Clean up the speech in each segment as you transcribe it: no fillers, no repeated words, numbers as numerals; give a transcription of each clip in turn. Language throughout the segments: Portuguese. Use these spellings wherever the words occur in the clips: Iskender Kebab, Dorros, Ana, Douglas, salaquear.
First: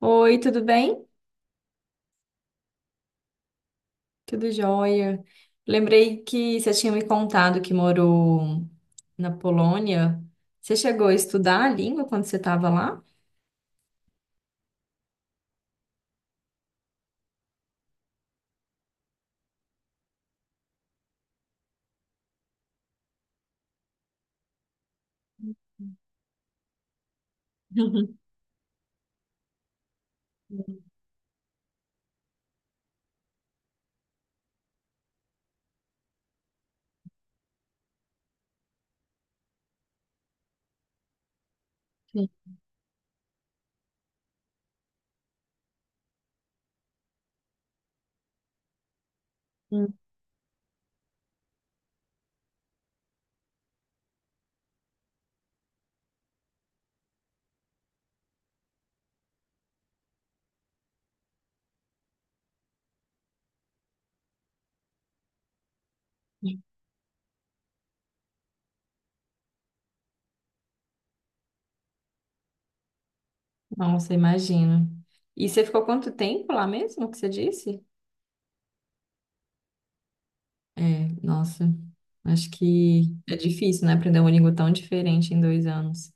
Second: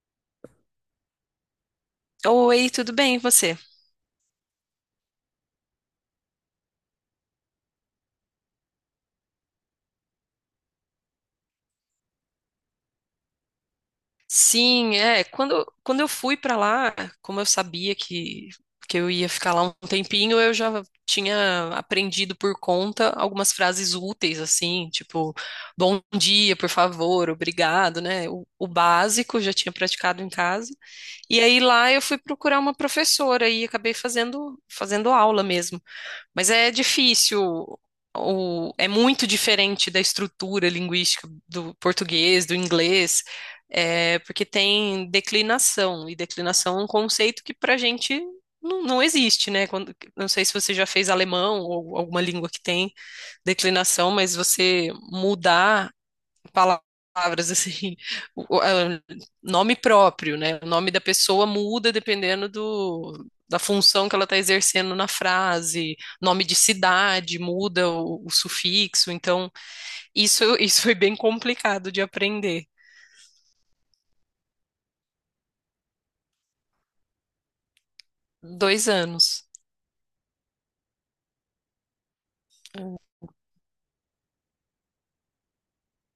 Oi, tudo bem? Oi, tudo bem, e você? Tudo jóia. Lembrei que você tinha me contado que morou na Polônia. Você chegou a estudar a língua quando você estava lá? Sim. Quando eu fui pra lá, como eu sabia que eu ia ficar lá um tempinho, eu já tinha aprendido por conta algumas frases úteis, assim, tipo, bom dia, por favor, obrigado, né? O básico eu já tinha praticado em casa. E aí lá eu fui procurar uma professora e acabei fazendo aula mesmo. Mas é difícil, é muito diferente da estrutura linguística do português, do inglês, porque tem declinação, e declinação é um conceito que para a gente não existe, né? Uhum. Não sei se você já fez alemão ou alguma língua que tem declinação, mas você mudar palavras assim, o- o- é, nome próprio, né? O nome da pessoa muda dependendo da função que ela está exercendo na frase, nome de cidade muda o sufixo, então isso foi bem complicado de aprender. Nossa, imagino. E você ficou quanto tempo lá mesmo que você disse? Dois anos. É, nossa, acho que é difícil, né? Aprender uma língua tão diferente em 2 anos.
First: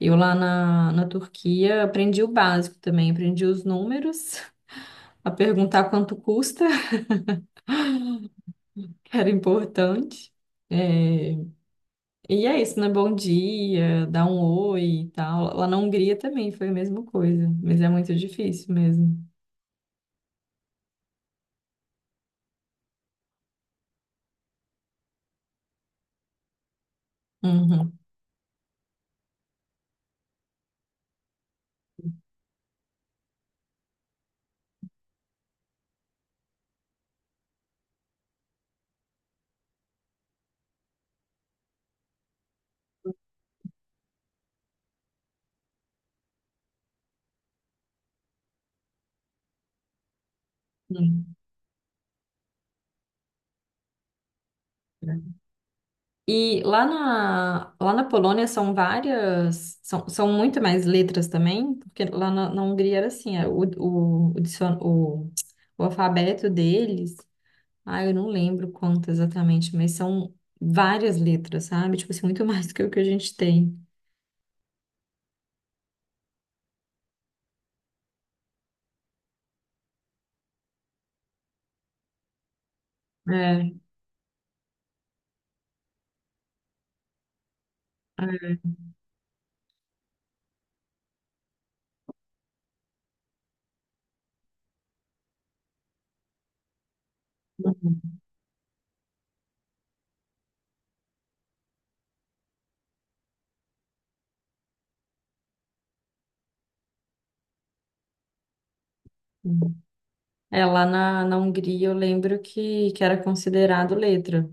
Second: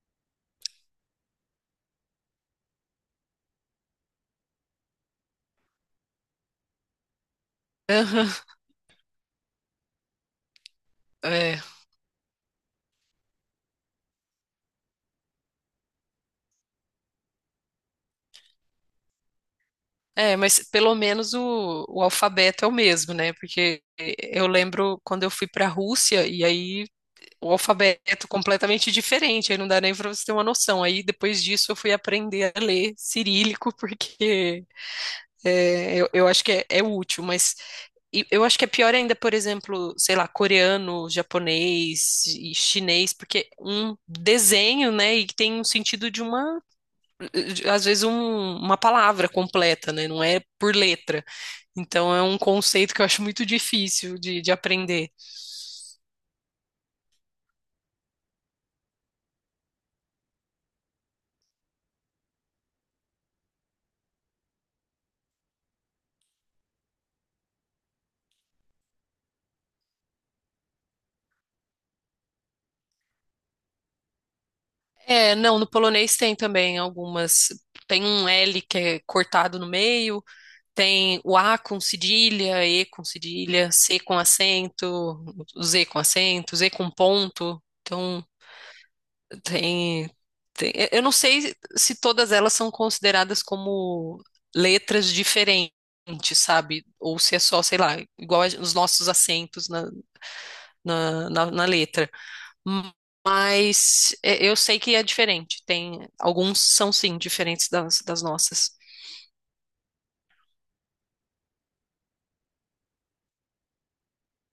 Eu lá na Turquia aprendi o básico também, aprendi os números, a perguntar quanto custa. Aham. Era importante. É. É, E é isso, né? Bom dia, dá um oi e tal. Lá na Hungria também foi a mesma coisa, mas é muito difícil mesmo. é, mas pelo menos o alfabeto é o mesmo, né? Porque eu lembro quando eu fui para a Rússia e aí o Uhum. alfabeto completamente diferente, aí não dá nem para você ter uma noção. Aí depois disso eu fui aprender a ler cirílico, porque eu acho que é útil, e eu acho que é pior ainda, por exemplo, sei lá, coreano, japonês e chinês, porque um desenho, né, e que tem um sentido de uma, de- às vezes um- uma palavra completa, né, não é por letra. Uhum. Então é um conceito que eu acho muito difícil de aprender. E lá na Polônia são várias, são muito mais letras também, porque lá na Hungria era assim, o alfabeto deles, ah, eu não lembro quanto exatamente, mas são várias letras, sabe? Tipo assim, muito mais do que o que a gente tem. É, não, no polonês tem também algumas. Tem um L que é cortado no meio, tem o A com cedilha, E com cedilha, É, C com acento, Z com acento, Z com ponto. Então, é. tem, Eu não sei se todas elas são consideradas como letras diferentes, sabe? Ou se é só, sei lá, os nossos acentos na, na letra. Hum. Mas é, eu sei que é diferente. Tem alguns são sim diferentes das, das nossas. Uhum. É, lá na Hungria eu lembro que era considerado letra,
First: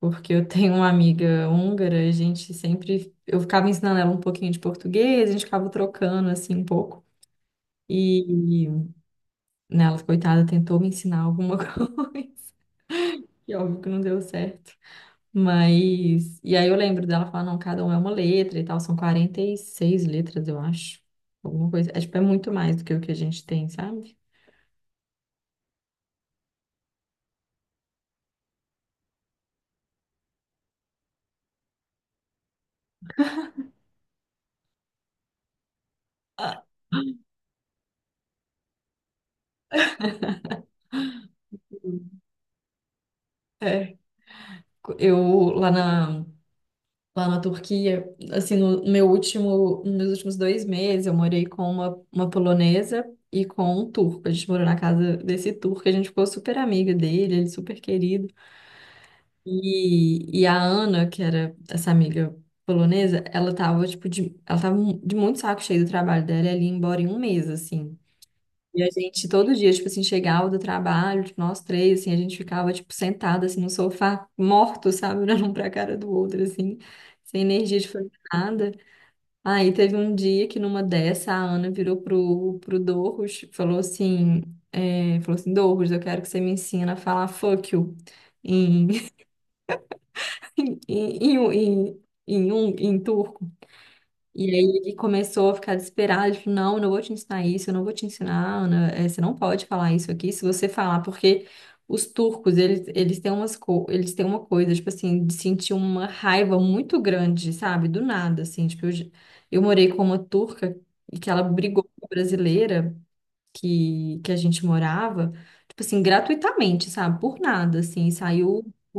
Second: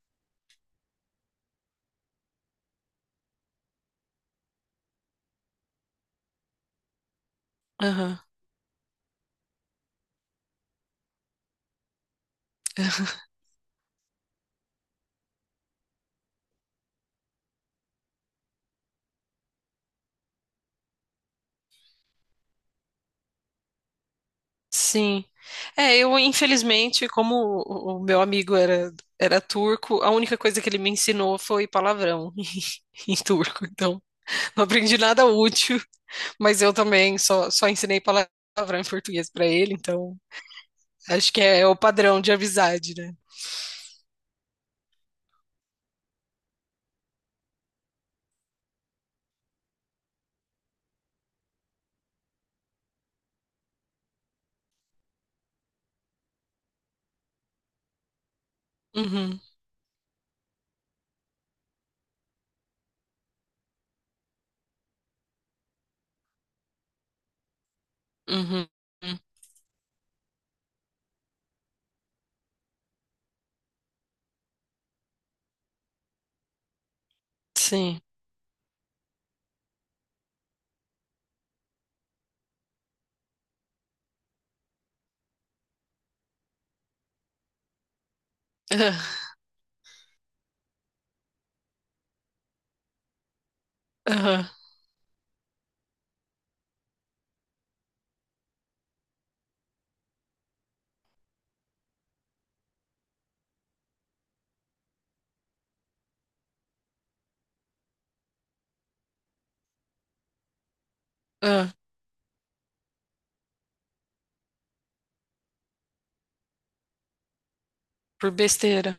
porque eu tenho uma amiga húngara, e a gente sempre, eu ficava ensinando ela um pouquinho de português, a gente ficava trocando assim um pouco, Aham. e né, ela, coitada, tentou me ensinar alguma coisa, e óbvio que não deu certo, mas, e aí eu lembro dela falar, não, cada um é uma letra e tal, são 46 letras, eu acho, alguma coisa, é tipo, é muito mais do que o que a gente tem, sabe? Sim. É, eu infelizmente, como o meu amigo era turco, a única coisa que ele me ensinou foi palavrão em turco. Então, não aprendi nada útil, mas Ah. eu também só ensinei palavrão em português para ele, então acho que é, é o padrão de amizade, né? É. Eu lá na, lá na Turquia, assim, no meu último, nos meus últimos 2 meses, eu morei com uma polonesa e com um turco. A gente morou na casa desse turco, a gente ficou super amiga dele, ele super querido. Uhum, E a Ana, que era essa amiga polonesa, ela tava, tipo, ela tava de muito saco cheio do trabalho dela, ela ia embora em um mês, assim. uhum, E a uhum. gente todo dia, tipo assim, chegava do trabalho, tipo, nós três, assim, a gente ficava, tipo, sentado, assim, no sofá, morto, sabe? Olhando um pra cara do outro, assim, sem energia de Sim. fazer nada. Aí teve um dia que numa dessa, a Ana virou pro Dorros, falou assim, Dorros, eu quero que você me ensina a falar fuck you em, Aham, em turco. E aham, aí ele começou a ficar desesperado, ele falou, não, eu não vou te ensinar isso, eu não vou te ensinar, Ana, você não pode falar isso aqui, se você falar, porque os turcos, eles têm uma coisa, tipo assim, de sentir uma raiva muito grande, sabe? Do nada, assim, tipo, eu morei com uma turca e que ela aham. brigou com a brasileira que a gente morava, tipo assim, gratuitamente, sabe? Por nada, assim, Por saiu... besteira.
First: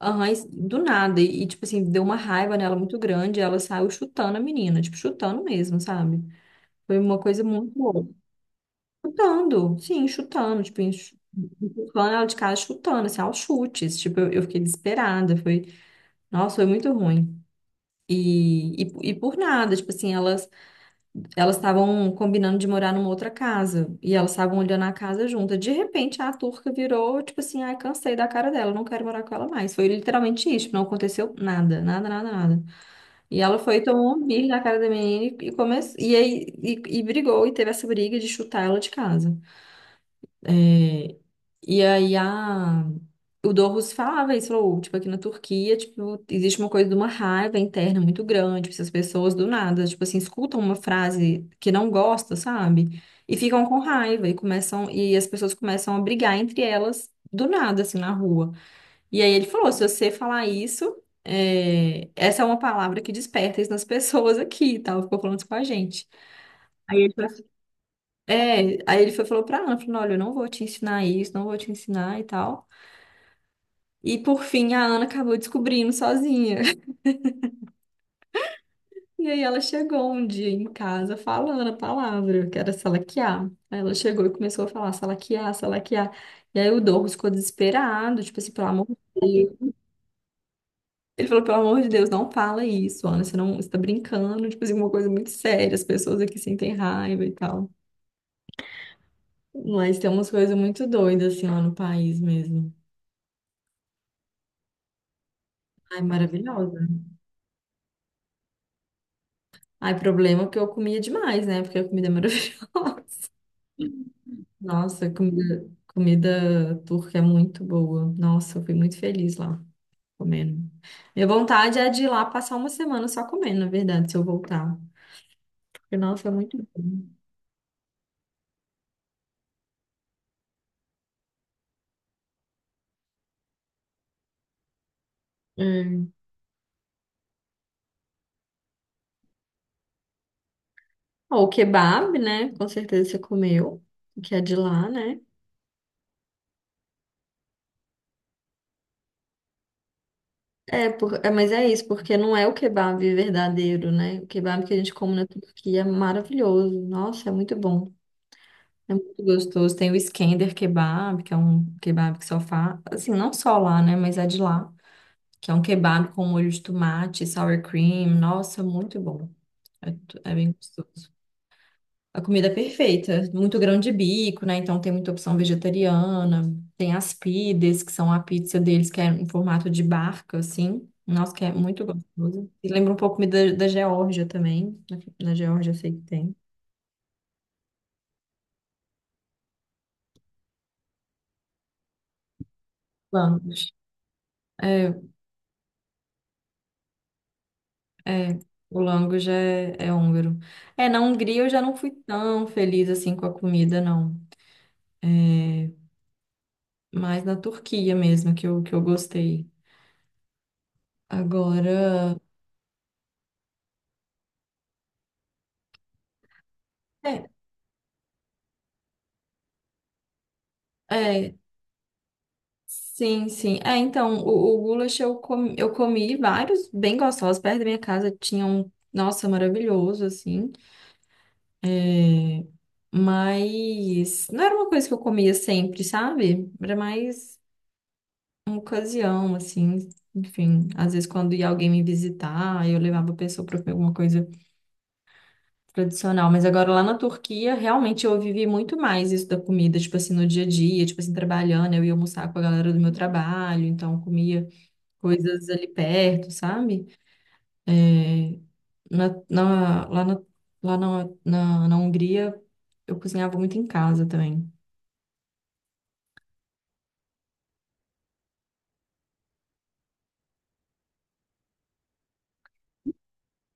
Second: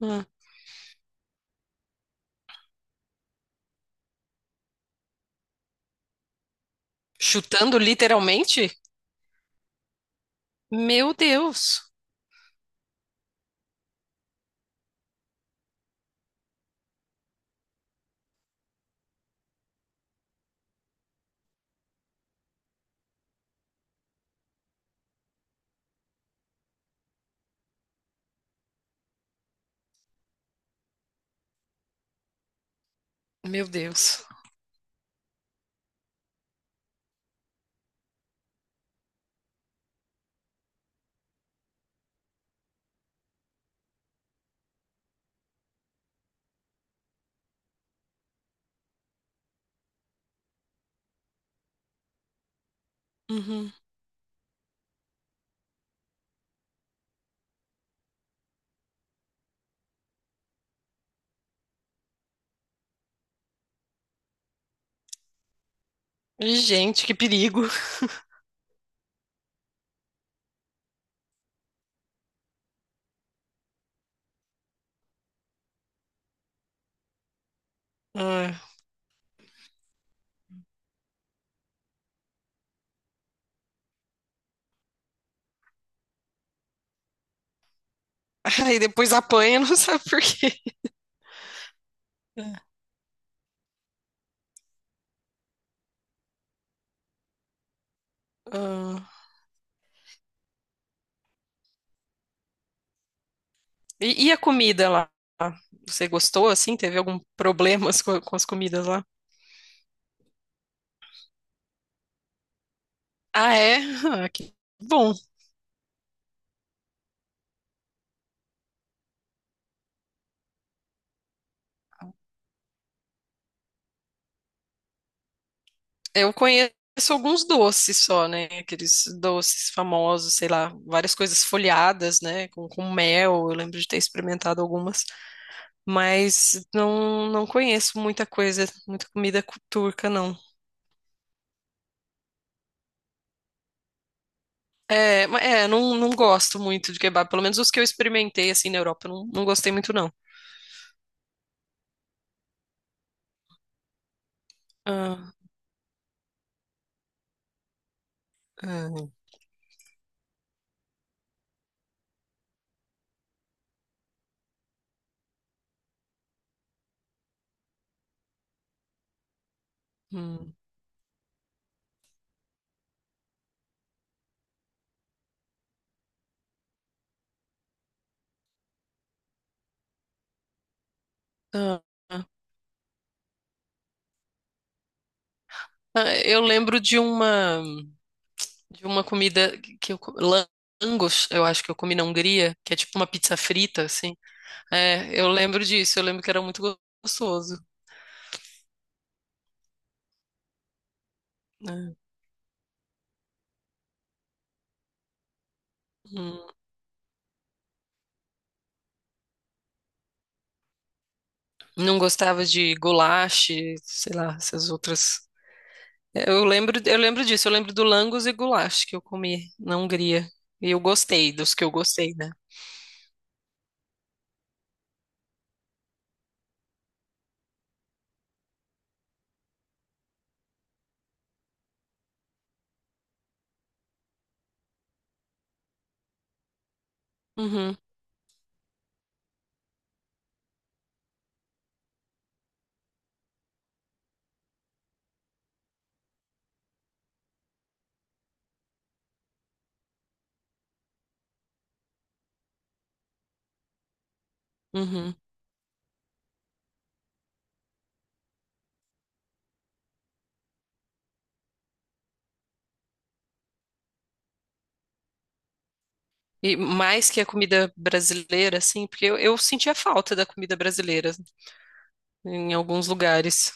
Ah. e do nada. E, tipo assim, deu uma raiva nela muito grande. Ela saiu chutando a menina, tipo, chutando mesmo, sabe? Foi uma coisa muito Chutando louca. literalmente? Chutando, sim, chutando, tipo, Meu Deus. empurrando ela de casa, chutando, assim, aos chutes. Tipo, eu fiquei desesperada. Foi, nossa, foi muito ruim. E por nada, tipo assim, elas estavam combinando de morar numa outra casa e elas estavam olhando a casa junta. De repente, a turca virou, tipo assim, ai, cansei da cara dela, não quero morar com ela mais. Foi literalmente isso, tipo, não aconteceu nada, nada, nada, nada. E ela Meu foi, tomou Deus. um birro na cara da menina e começou, e aí, e brigou e teve essa briga de chutar ela de casa. E aí o Dorus falava isso, falou, tipo, aqui na Turquia, tipo, existe uma coisa de uma raiva interna muito grande, tipo, se as pessoas do nada, tipo assim, escutam uma frase que não gosta, sabe? E ficam Uhum. com raiva e as pessoas começam a brigar entre elas do nada, assim, na rua. E aí ele falou, se você falar isso, essa é uma palavra que desperta isso nas pessoas aqui e tal, ficou falando isso com a gente. Aí Gente, que ele perigo. Foi, falou pra Ana, falou, olha, eu não vou te ensinar isso, não vou te ensinar e tal. E por fim a Ana acabou descobrindo sozinha. Ah. E aí ela chegou um dia em casa falando a palavra, que era salaquear. Aí ela chegou e começou a falar salaquear, salaquear. E aí o Douglas ficou desesperado, tipo assim, pelo Aí amor depois de apanha, Deus. não sabe por quê. Ele falou, pelo amor de Deus, não fala isso, Ana, você não, você tá brincando, tipo assim, uma coisa muito séria, as pessoas aqui sentem raiva e tal. Ah. Mas tem umas coisas muito doidas, assim, lá no país mesmo. E a comida lá? Ai, Você gostou assim? maravilhosa. Teve algum problemas com as comidas lá? Ai, problema que eu comia demais, né? Porque a comida é maravilhosa. Ah, é? Ah, que Nossa, bom. comida, comida turca é muito boa. Nossa, eu fui muito feliz lá comendo. Minha vontade é de ir lá passar uma semana só comendo, na verdade, se eu voltar. Porque, nossa, é Eu muito conheço bom. alguns doces só, né? Aqueles doces famosos, sei lá, várias coisas folhadas, né? Com mel. Eu lembro de ter experimentado algumas. É. Mas não, não conheço muita coisa, turca, não. Ó, o kebab, né? Com certeza você comeu, que é de lá, né? Não, não gosto muito de kebab. Pelo menos os que eu experimentei, assim, na Europa, eu não, não gostei muito, não. É, mas é isso, porque não é o kebab verdadeiro, né? O kebab que a gente come na Ah, Turquia é maravilhoso. Nossa, é muito bom. É ah, muito gostoso. Tem o Iskender Kebab, que é um kebab que só faz, assim, não só lá, né, mas é de lá, que é um kebab com molho de tomate, sour cream. Nossa, muito bom. É bem hum, gostoso. A comida é perfeita, muito grão de bico, né? Então tem muita opção vegetariana. Tem as pides, que são a pizza deles, que é em formato de barca, assim. Nossa, que é ah, muito ah. gostoso. E lembra um pouco da Geórgia também. Na Geórgia eu sei que Ah, tem. eu lembro de uma comida que eu... Langos, eu acho que eu comi na Hungria, que é tipo uma pizza Vamos. frita, assim. É, É, eu lembro disso, eu lembro que era muito gostoso. é, o lango já é húngaro. É, na Hungria eu já não fui Né? tão feliz assim com a comida, não. É, Hum. mais na Turquia mesmo que eu gostei. Não Agora, gostava de goulash, sei lá, essas outras. Eu lembro é, disso, eu lembro do langos e goulash que eu comi na Hungria. E eu gostei é, dos que eu gostei, né? sim, sim. É, então, o goulash eu comi vários bem gostosos perto da minha casa. Tinha um, nossa, maravilhoso, assim. É, mas não era uma coisa que eu comia sempre, sabe? Era mais Uhum, uma ocasião, assim, enfim, às vezes quando ia alguém me visitar, eu levava a pessoa para comer alguma coisa tradicional, mas agora lá na Turquia, realmente eu vivi muito mais isso da comida, tipo assim, no dia a dia, tipo assim, trabalhando, eu ia almoçar com a galera do meu trabalho, então comia uhum. coisas ali perto, sabe? É, na, na- lá na, lá na, na, na Hungria, eu cozinhava muito em casa também. E mais que a comida brasileira, assim, porque eu sentia falta da comida brasileira em alguns lugares.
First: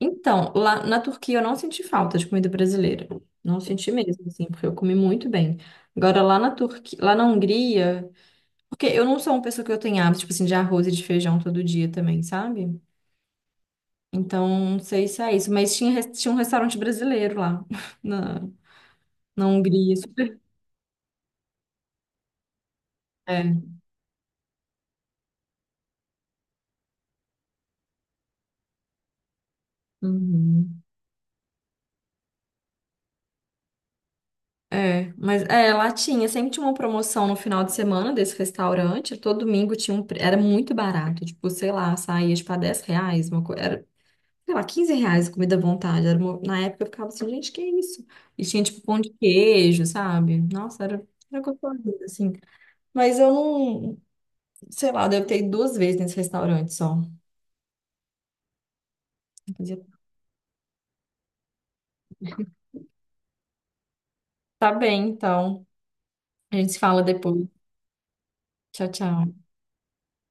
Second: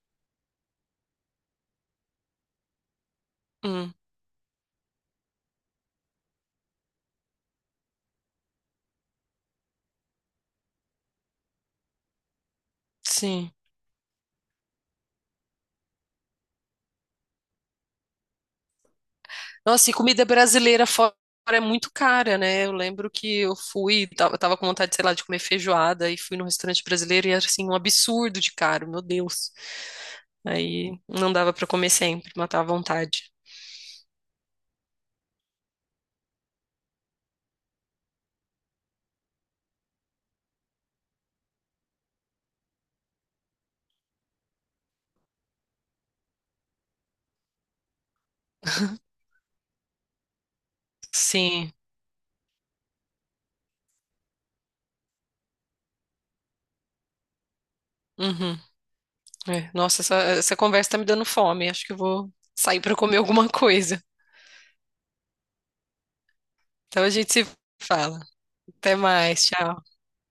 Então, lá na Turquia eu não senti falta de comida brasileira. Não senti Hum, mesmo, assim, porque eu comi muito bem. Agora, lá na Turquia, lá na Hungria, porque eu não sou uma pessoa que eu tenho hábito, tipo assim, de arroz e de feijão todo dia também, sabe? sim. Então, não sei se é isso, mas tinha um restaurante brasileiro lá na, na Nossa, e Hungria. comida Super. brasileira fora é muito cara, né? Eu lembro que eu É. fui, tava com vontade, sei lá, de comer feijoada e fui num restaurante brasileiro e era assim, um absurdo de caro, meu Deus. Uhum. Aí não dava pra comer sempre, matava a vontade. É, mas sempre tinha uma promoção no final de semana desse restaurante, todo domingo tinha era muito barato, tipo, sei lá, saía tipo a 10 reais, uma coisa, sei lá, 15 reais comida à vontade. Na época eu ficava assim, gente, que isso? E tinha tipo pão de queijo, sabe? Nossa, era Sim. gostoso, assim. Mas eu não, sei lá, eu devo ter ido duas vezes nesse restaurante só. Uhum. É. Nossa, essa conversa tá me dando fome. Acho que eu vou sair para comer alguma coisa. Tá bem, então. A gente se fala Então a gente se depois. fala. Tchau, Até tchau. mais. Tchau.